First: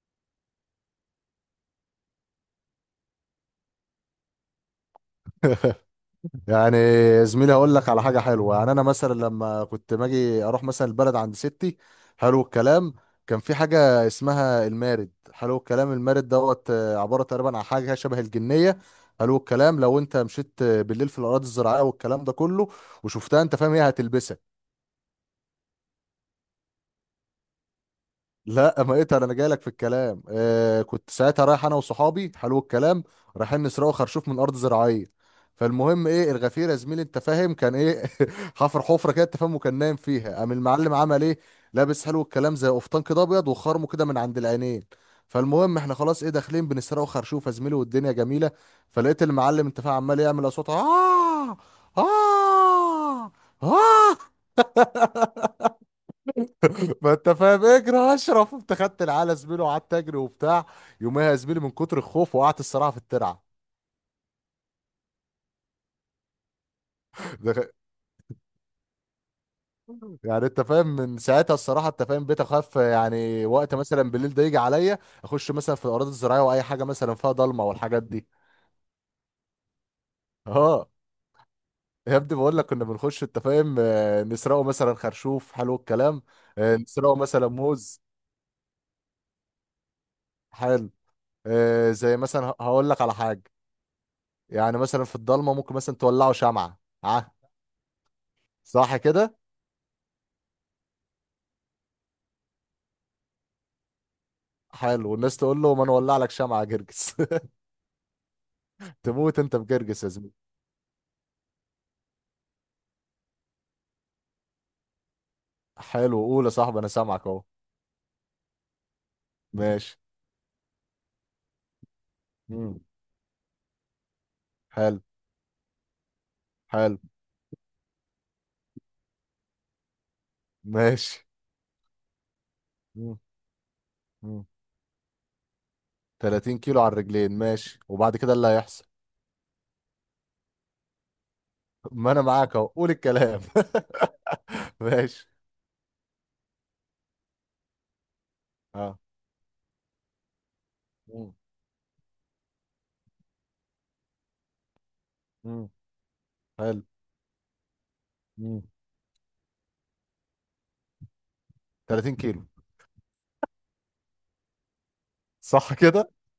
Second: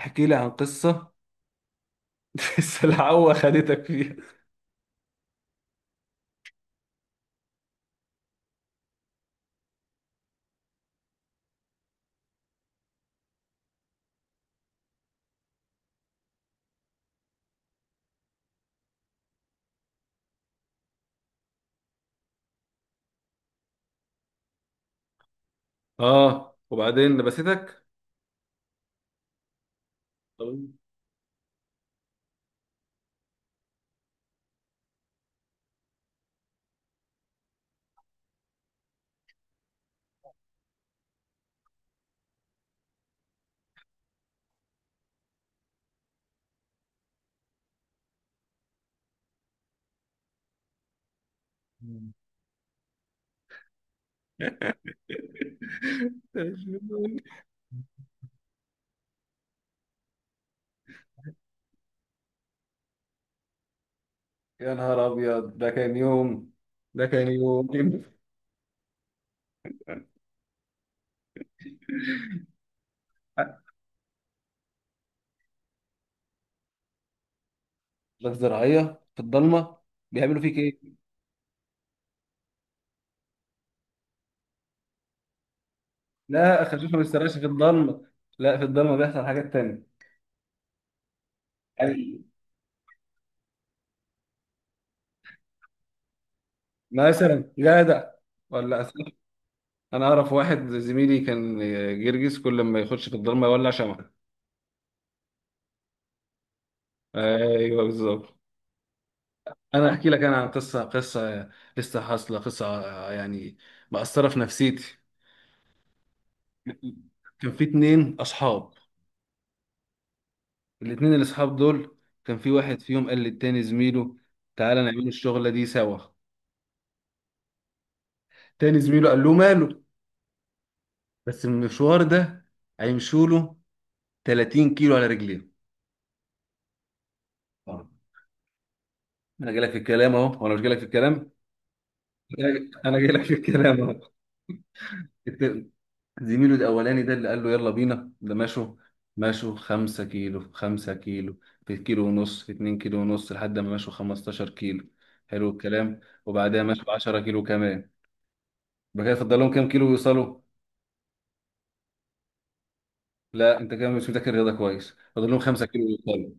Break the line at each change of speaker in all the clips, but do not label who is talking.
احكي لي عن قصة. السلعوة خدتك فيها.
يعني زميلي هقول لك على حاجه حلوه. يعني انا مثلا لما كنت باجي اروح مثلا البلد عند ستي، حلو الكلام، كان في حاجه اسمها المارد. حلو الكلام. المارد دوت، عباره تقريبا عن حاجه شبه الجنيه. حلو الكلام. لو انت مشيت بالليل في الاراضي الزراعيه والكلام ده كله وشفتها، انت فاهم، هي هتلبسك.
اه، وبعدين لبستك؟
لا ما اقدر، انا جاي لك في الكلام.
طب-
كنت ساعتها رايح انا وصحابي، حلو الكلام، رايحين نسرقوا خرشوف من ارض زراعيه. فالمهم ايه، الغفير يا زميلي، انت فاهم، كان ايه؟ حفر حفره كده، انت فاهم، وكان نايم فيها. قام المعلم عمل ايه؟ لابس، حلو الكلام، زي قفطان كده ابيض وخرمه كده من عند العينين. فالمهم احنا خلاص ايه داخلين بنسرقوا خرشوف يا زميلي والدنيا جميله. فلقيت المعلم، انت فاهم، عمال يعمل اصوات. اه. اه. اه. ما انت فاهم، اجري يا اشرف. انت خدت العلى زميله وقعدت اجري وبتاع. يوميها يا زميلي من كتر الخوف وقعت الصراحه في الترعه.
يا نهار أبيض، ده كان يوم. ده كان يوم.
ده- يعني انت فاهم، من ساعتها الصراحه، انت فاهم، بقيت اخاف. يعني وقت مثلا بالليل ده يجي عليا اخش مثلا في الاراضي الزراعيه واي حاجه مثلا فيها ضلمه والحاجات دي.
لك زراعية في الضلمة؟ بيعملوا فيك
اه،
إيه؟
يا ابني بقول لك كنا بنخش، انت فاهم، نسرقه مثلا خرشوف، حلو الكلام.
لا، خفيف، ما
نسرقه
تسرقش في
مثلا موز.
الضلمة. لا، في الضلمة بيحصل حاجات تانية.
حلو. زي
يعني
مثلا هقول لك على حاجه. يعني مثلا في الضلمه ممكن مثلا تولعه شمعه. اه
مثلا جدع ولا أسف؟
صح كده.
انا اعرف واحد زميلي كان جرجس، كل ما يخش في الضلمه يولع شمعه.
حلو، الناس تقول له ما نولع لك شمعة يا جرجس؟
ايوه، بالظبط.
تموت انت
انا
بجرجس يا
احكي لك،
زميلي.
انا عن قصه، قصه لسه حاصله، قصه يعني مأثره في نفسيتي.
حلو، قول يا صاحبي انا سامعك اهو.
كان في اتنين اصحاب.
ماشي.
الاتنين الاصحاب دول كان في واحد
مم.
فيهم قال للتاني زميله: تعالى
حلو.
نعمل الشغله دي سوا.
حلو.
تاني زميله قال له: ماله،
ماشي.
بس المشوار ده
مم.
هيمشوا له
مم.
30 كيلو على رجليه.
30 كيلو على الرجلين، ماشي. وبعد كده اللي هيحصل؟
انا جاي لك في الكلام اهو، وانا مش جاي لك في الكلام.
ما انا معاك اهو، قول
انا جاي لك في
الكلام.
الكلام اهو.
ماشي.
الت- زميله الاولاني ده اللي قال له: يلا بينا، ده مشوا.
اه.
مشوا 5 كيلو في خمسة
مم.
كيلو في كيلو ونص، في 2 كيلو ونص، لحد ما مشوا 15 كيلو. حلو
مم.
الكلام. وبعدها
حلو.
مشوا 10 كيلو كمان.
مم.
يبقى كده فضل لهم كام كيلو يوصلوا؟
30 كيلو.
لا، انت كده مش مذاكر الرياضة كويس. فضل لهم خمسة
صح
كيلو
كده.
يوصلوا.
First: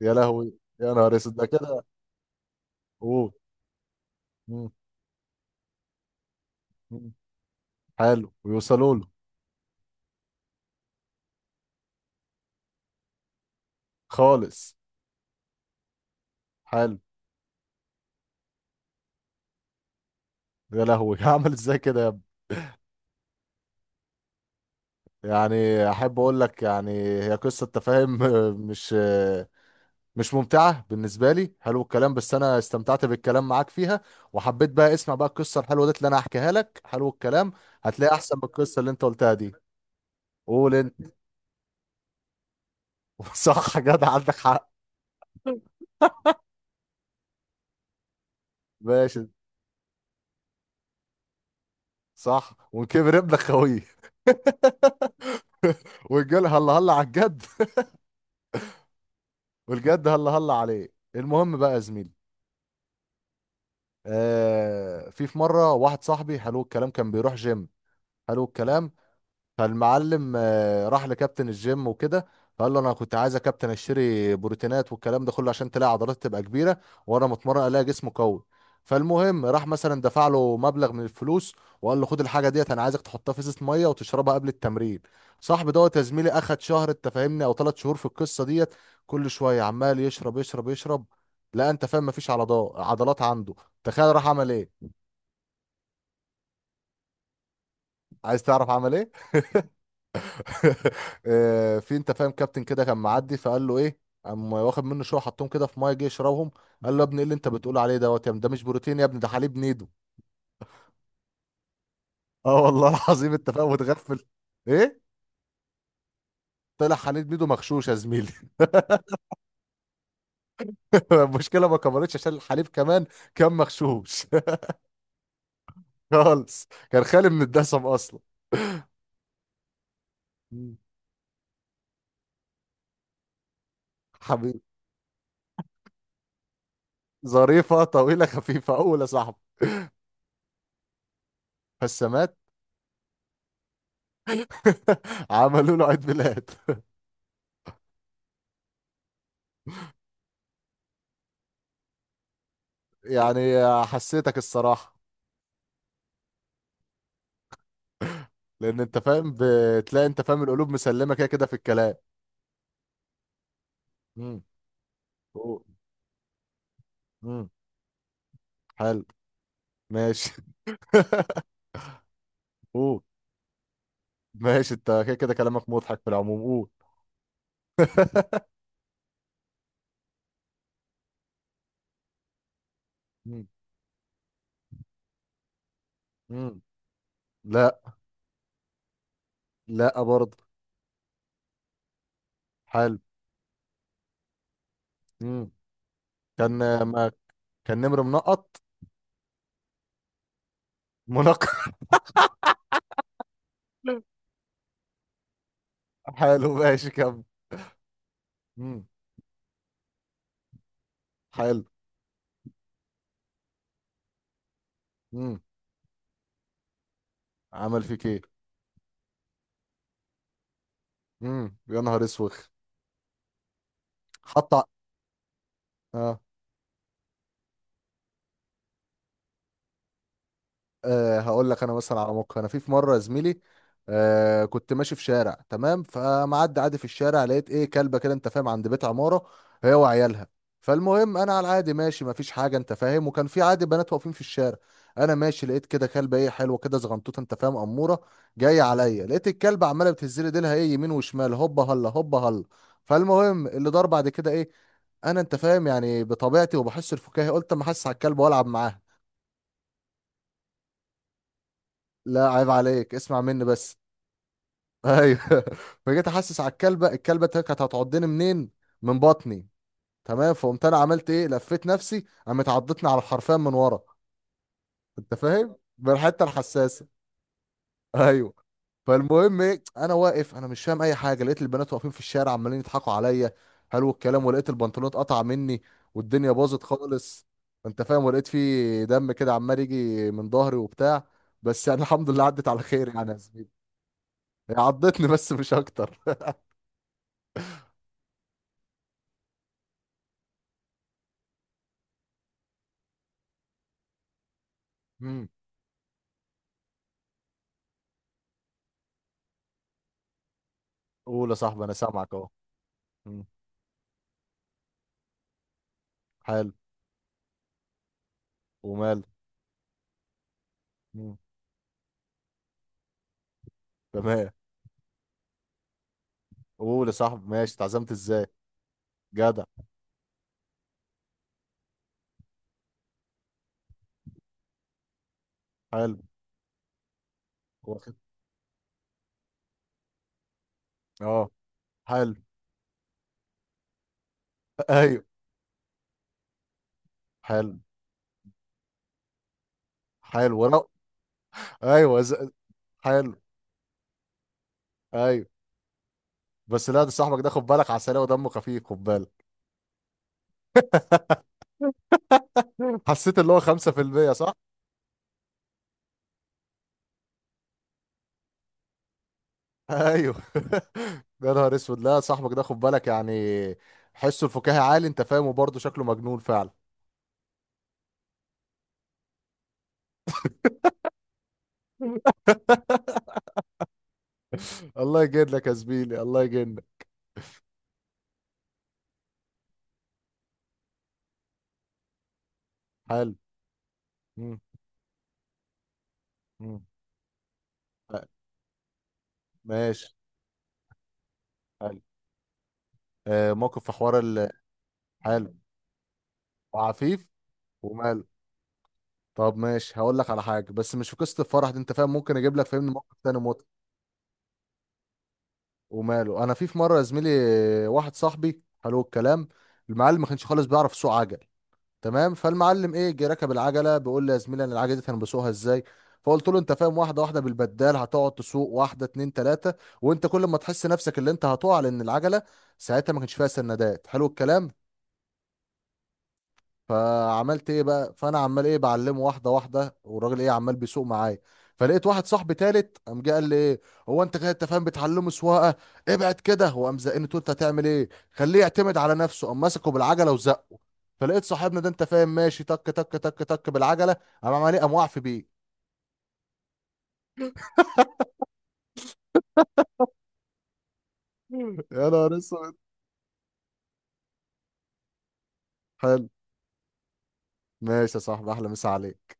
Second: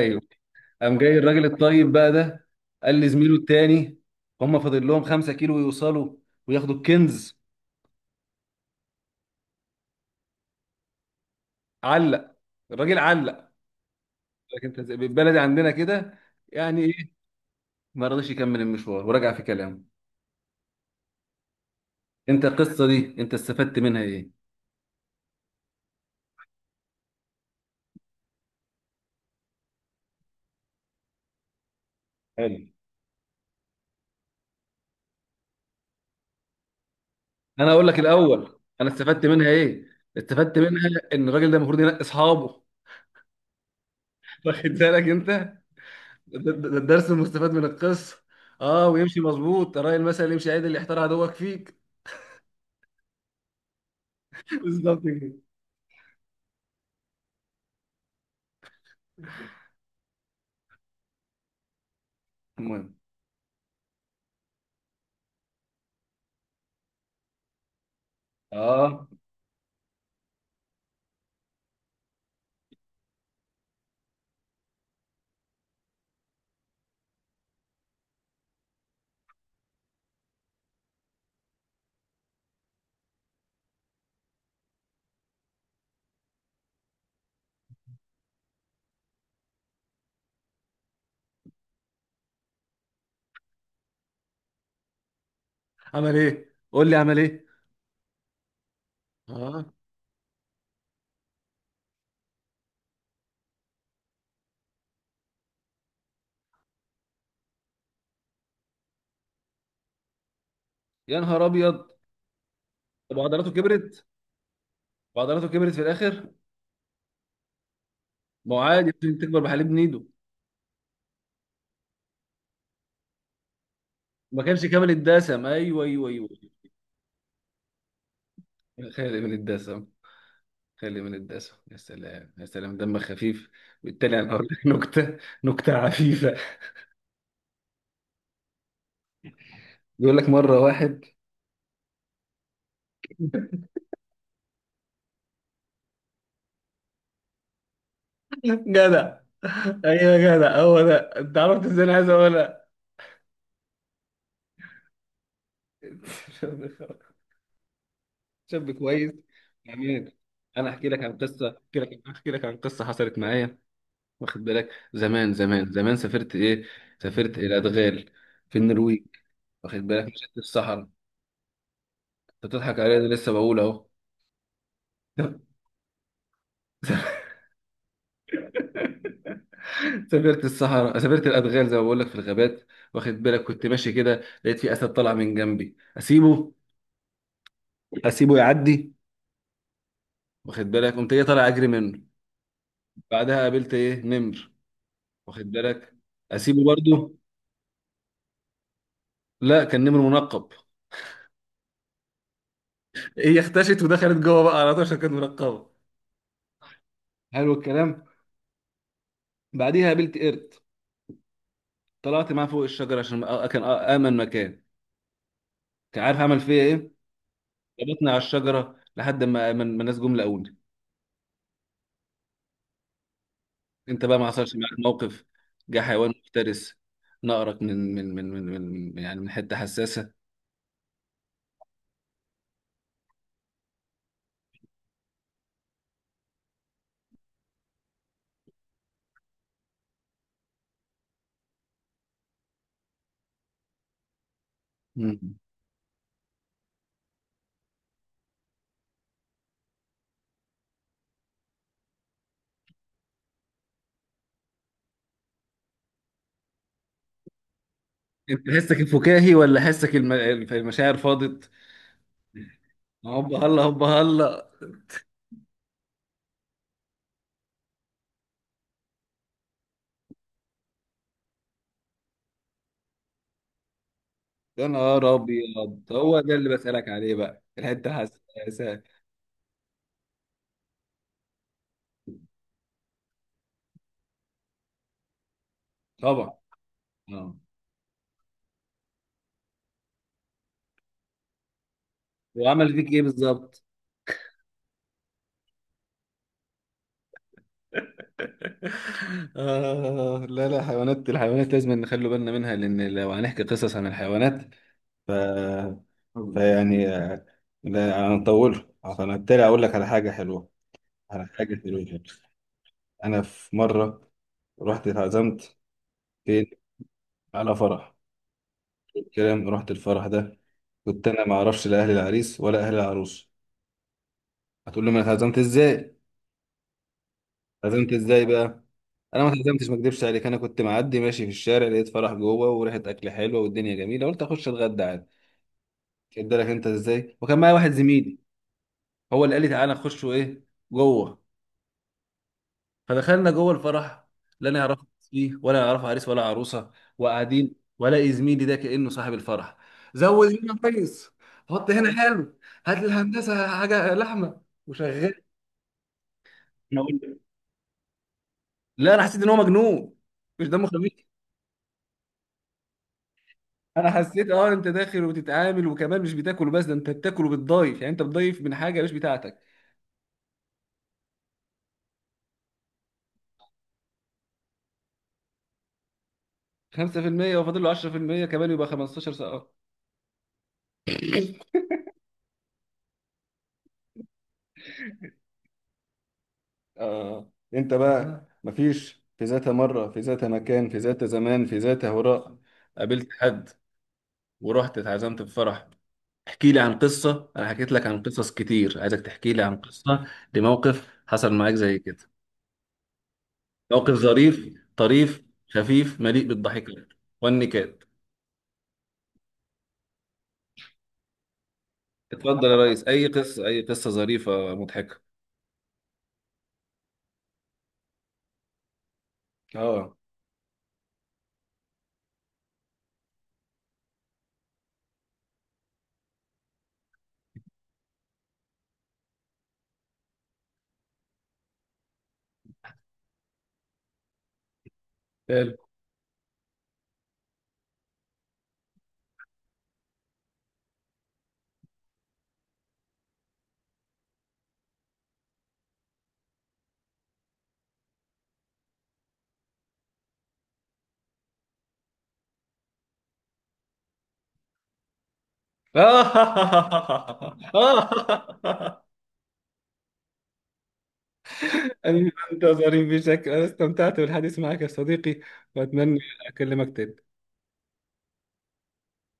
يا لهوي. يا
قام
نهار
جاي
اسود،
الراجل
ده كده.
الطيب بقى ده، قال
قول.
لزميله التاني: هم
مم.
فاضل لهم 5 كيلو يوصلوا وياخدوا
مم.
الكنز.
حلو، ويوصلوا له.
علق الراجل، علق. لكن
خالص.
انت بالبلدي عندنا كده، يعني
حلو.
إيه؟ ما رضيش يكمل المشوار ورجع في كلامه.
يا لهوي. هعمل ازاي كده؟
انت القصه دي انت استفدت منها ايه؟
يعني، احب اقول لك، يعني هي قصه تفاهم. مش مش ممتعه بالنسبه لي، حلو الكلام، بس انا
حلو.
استمتعت بالكلام معاك فيها. وحبيت بقى اسمع بقى القصه الحلوه دي اللي انا هحكيها لك، حلو الكلام.
انا اقول لك
هتلاقي احسن من
الاول
القصه
انا
اللي انت
استفدت
قلتها
منها
دي.
ايه. استفدت
قول
منها
انت.
ان الراجل ده المفروض ينقي اصحابه.
صح، جدع، عندك
واخد
حق.
بالك انت؟ ده الدرس المستفاد من القصه. اه، ويمشي
ماشي.
مظبوط، ترى المثل يمشي عدل يحتار عدوك فيك.
صح، وكبر ابنك خويه.
بالظبط كده.
والجل هلا هلا على الجد. والجد هلا هلا عليه. المهم بقى يا زميلي،
المهم.
في مره واحد صاحبي، حلو الكلام، كان بيروح جيم. حلو الكلام.
اه،
فالمعلم راح لكابتن الجيم وكده. فقال له انا كنت عايز يا كابتن اشتري بروتينات والكلام ده كله، عشان تلاقي عضلات تبقى كبيره وانا متمرن الاقي جسم قوي. فالمهم راح مثلا دفع له مبلغ من الفلوس، وقال له خد الحاجه ديت، انا عايزك تحطها في ازازه ميه وتشربها قبل التمرين. صاحبي دوت يا زميلي اخد شهر، انت فاهمني، او ثلاث شهور في القصه ديت، كل شويه عمال يشرب يشرب يشرب. لا انت فاهم، مفيش عضلات عنده. تخيل راح عمل ايه.
عمل ايه؟ قول لي عمل ايه.
عايز تعرف عمل ايه؟
اه،
في، انت فاهم، كابتن كده كان معدي، فقال له ايه. قام واخد منه شويه، حطهم كده في ميه، جه يشربهم. قال له يا ابني ايه اللي انت بتقول عليه دوت؟ يا ابني ده مش بروتين يا ابني، ده حليب نيدو.
يا نهار ابيض.
اه والله
طب
العظيم،
عضلاته
انت فاهم،
كبرت؟
متغفل. ايه،
وعضلاته كبرت في الاخر؟
طلع حليب نيدو مغشوش يا زميلي.
ما هو عادي، ممكن تكبر بحليب نيدو.
المشكله ما كبرتش، عشان الحليب كمان كان مغشوش.
ما كانش كامل الدسم، ايوه ايوه ايوه.
خالص، كان خالي من الدسم اصلا.
خالي من الدسم.
مم.
خالي من الدسم، يا سلام يا سلام، دمك خفيف. بالتالي انا هقول
حبيبي.
لك نكته، نكته عفيفه.
ظريفه طويله خفيفه اول يا صاحبي.
بيقول لك مره واحد
فالسمات. عملوا له عيد ميلاد.
جدع. ايوه يا جدع، هو ده. انت عرفت ازاي انا عايز اقولها؟
يعني حسيتك الصراحه.
شاب
لان انت
كويس.
فاهم، بتلاقي،
جميل.
انت فاهم،
انا
القلوب
احكي لك
مسلمه
عن
كده كده
قصه،
في
احكي
الكلام.
لك احكي لك عن قصه حصلت معايا.
امم.
واخد بالك؟ زمان
اوه.
زمان زمان، سافرت ايه، سافرت
امم.
الى ادغال في
حلو.
النرويج. واخد بالك؟ مشيت
ماشي.
في الصحراء انت. بتضحك عليا؟
اوه.
أنا لسه بقول اهو.
ماشي، انت كده كده كلامك مضحك في العموم. اوه.
سافرت الصحراء، سافرت الادغال، زي ما بقول لك، في الغابات. واخد بالك؟
مم.
كنت ماشي كده، لقيت في اسد طلع من جنبي، اسيبه،
مم. لا.
اسيبه يعدي.
لا برضه.
واخد بالك؟ قمت ايه، طالع اجري منه.
حلو.
بعدها قابلت ايه، نمر.
مم.
واخد بالك، اسيبه
كان ما،
برضه؟
كان نمر منقط.
لا، كان نمر منقب.
منقط.
هي اختشت ودخلت جوه بقى على طول عشان كانت منقبه.
حلو، ماشي كمل.
حلو الكلام.
مم.
بعديها قابلت قرد.
حلو.
طلعت معاه فوق الشجره عشان كان امن مكان.
مم.
كان عارف عمل فيا ايه؟
عمل فيك
ربطني على
ايه؟
الشجره لحد ما الناس جم لقوني.
مم. يا نهار اسوخ.
انت بقى ما
حط
حصلش
ع-
معاك موقف؟ جه حيوان
اه.
مفترس نقرك من يعني من حته حساسه؟
أه هقول لك انا مثلا على موقف. انا في مره يا زميلي، كنت ماشي في شارع تمام، فمعدي عادي في الشارع لقيت ايه، كلبه كده، انت فاهم، عند بيت عماره، هي وعيالها. فالمهم انا على العادي ماشي، مفيش حاجه، انت فاهم، وكان في عادي بنات واقفين في الشارع. انا
مم.
ماشي لقيت كده كلبه ايه، حلوه كده، زغنطوطه، انت فاهم، اموره، جايه عليا. لقيت الكلبه عماله بتهز لي ديلها ايه يمين وشمال، هوبا هلا هوبا هلا. فالمهم اللي دار بعد كده ايه؟ انا انت فاهم يعني بطبيعتي وبحس الفكاهي، قلت ما احس على الكلب والعب
انت حسك
معاها.
الفكاهي ولا حسك المشاعر فاضت؟
لا عيب عليك، اسمع
هوبا
مني
هلا
بس.
هوبا هلا.
ايوه. فجيت احسس على الكلبه، الكلبه كانت هتعضني منين؟ من بطني. تمام. فقمت انا عملت ايه، لفيت نفسي، قامت عضتني على الحرفان من ورا.
يا نهار
انت فاهم
ابيض،
من
هو
الحته
ده اللي
الحساسه.
بسألك عليه بقى، الحته
ايوه.
حساسه.
فالمهم ايه، انا واقف انا مش فاهم اي حاجه، لقيت البنات واقفين في الشارع عمالين يضحكوا عليا، حلو الكلام، ولقيت البنطلون اتقطع مني والدنيا
طبعا.
باظت خالص.
اه.
انت فاهم، ولقيت فيه دم كده عمال يجي من ظهري وبتاع بس. يعني الحمد لله عدت على
وعمل
خير،
فيك ايه
يعني يا زميلي.
بالظبط؟
هي عضتني بس، مش اكتر.
آه، لا لا، حيوانات، الحيوانات لازم نخلي بالنا منها، لأن لو هنحكي قصص عن الحيوانات ف... فيعني لا، انا مطول. فانا بالتالي اقول لك على حاجه حلوه، على
قول يا
حاجه
صاحبي انا
حلوه.
سامعك اهو.
انا
مم.
في مره رحت اتعزمت. فين؟
حلو.
على فرح.
ومال.
الكلام. رحت الفرح ده، كنت
مم.
انا ما اعرفش لا اهل العريس ولا اهل العروس.
تمام.
هتقول لي: ما انا اتعزمت ازاي؟
قول يا صاحبي، ماشي، اتعزمت
اتعزمت ازاي
ازاي.
بقى؟ انا ما
جدع.
اتعزمتش، ما اكدبش عليك، انا كنت معدي ماشي في الشارع، لقيت فرح جوه وريحه اكل حلوه والدنيا جميله، قلت اخش اتغدى عادي.
حلو.
كدلك انت ازاي؟ وكان معايا واحد
واخد.
زميلي، هو اللي قال لي: تعالى نخش ايه، جوه.
اه. حلو.
فدخلنا جوه الفرح، لا نعرف
ايوه.
فيه ولا نعرف عريس ولا عروسه، وقاعدين،
حلو.
ولا زميلي ده كانه صاحب الفرح. زود
حلو
هنا
ورق.
كويس. حط هنا
ايوه.
حلو. هات
حلو.
للهندسه حاجه لحمه. وشغال.
ايوه. بس
أنا
لا، ده
أقول-
صاحبك ده خد بالك، عسلية ودمه خفيف، خد
لا، انا حسيت
بالك.
ان هو مجنون، مش دمه خفيف.
حسيت اللي هو.
انا
5%
حسيت
صح؟
انت داخل وبتتعامل وكمان مش بتاكل، بس ده انت بتاكل وبتضيف، يعني انت بتضيف من حاجه مش بتاعتك.
ايوه. يا نهار اسود. لا صاحبك ده خد بالك يعني، حسه الفكاهي عالي، انت فاهم، وبرضه شكله مجنون فعلا.
5% وفاضل له 10% كمان، يبقى 15، سقط.
الله يجنك يا زميلي، الله يجنك.
آه. انت بقى آه. مفيش في ذات مرة، في ذات مكان، في ذات زمان، في ذات هراء، قابلت
حلو.
حد
مم.
ورحت اتعزمت في فرح. احكي لي
مم.
عن قصة. انا حكيت لك عن قصص كتير، عايزك تحكي لي عن
ماشي.
قصة لموقف حصل معاك زي
حلو.
كده.
آه موقف في
موقف
حوار
ظريف طريف،
حلو.
خفيف، مليء بالضحكة
وعفيف.
والنكات.
وماله. طب ماشي، هقول لك على حاجه بس مش في قصه الفرح دي، انت فاهم، ممكن اجيب لك،
اتفضل يا
فاهمني،
ريس،
موقف
اي
تاني
قصة،
موت.
اي قصة ظريفة مضحكة.
وماله. انا في مره يا زميلي، واحد صاحبي، حلو الكلام،
اه.
المعلم ما كانش خالص بيعرف يسوق عجل. تمام. فالمعلم ايه، جه ركب العجله، بيقول لي يا زميلي انا العجله دي انا بسوقها ازاي. فقلت له انت فاهم، واحده واحده بالبدال هتقعد تسوق، واحده اتنين تلاته، وانت كل ما تحس نفسك اللي انت هتقع، لان العجله ساعتها ما كانش فيها سندات، حلو الكلام.
حلو.
فعملت ايه بقى، فانا عمال ايه بعلمه واحده واحده، والراجل ايه عمال بيسوق معايا. فلقيت واحد صاحبي تالت قام جه قال لي ايه، هو انت كده انت فاهم بتعلمه سواقه، ابعد كده. وقام زقني، تقول انت هتعمل ايه، خليه يعتمد على نفسه، قام مسكه بالعجله وزقه. فلقيت صاحبنا ده، انت فاهم، ماشي تك تك تك تك بالعجله، قام عمال ايه، قام واقف بيه. يا نهار
أنت
اسود.
ظريف بشكل، أنا استمتعت بالحديث معك يا صديقي، وأتمنى
حلو.
أكلمك تاني.
ماشي يا صاحبي، احلى مسا عليك.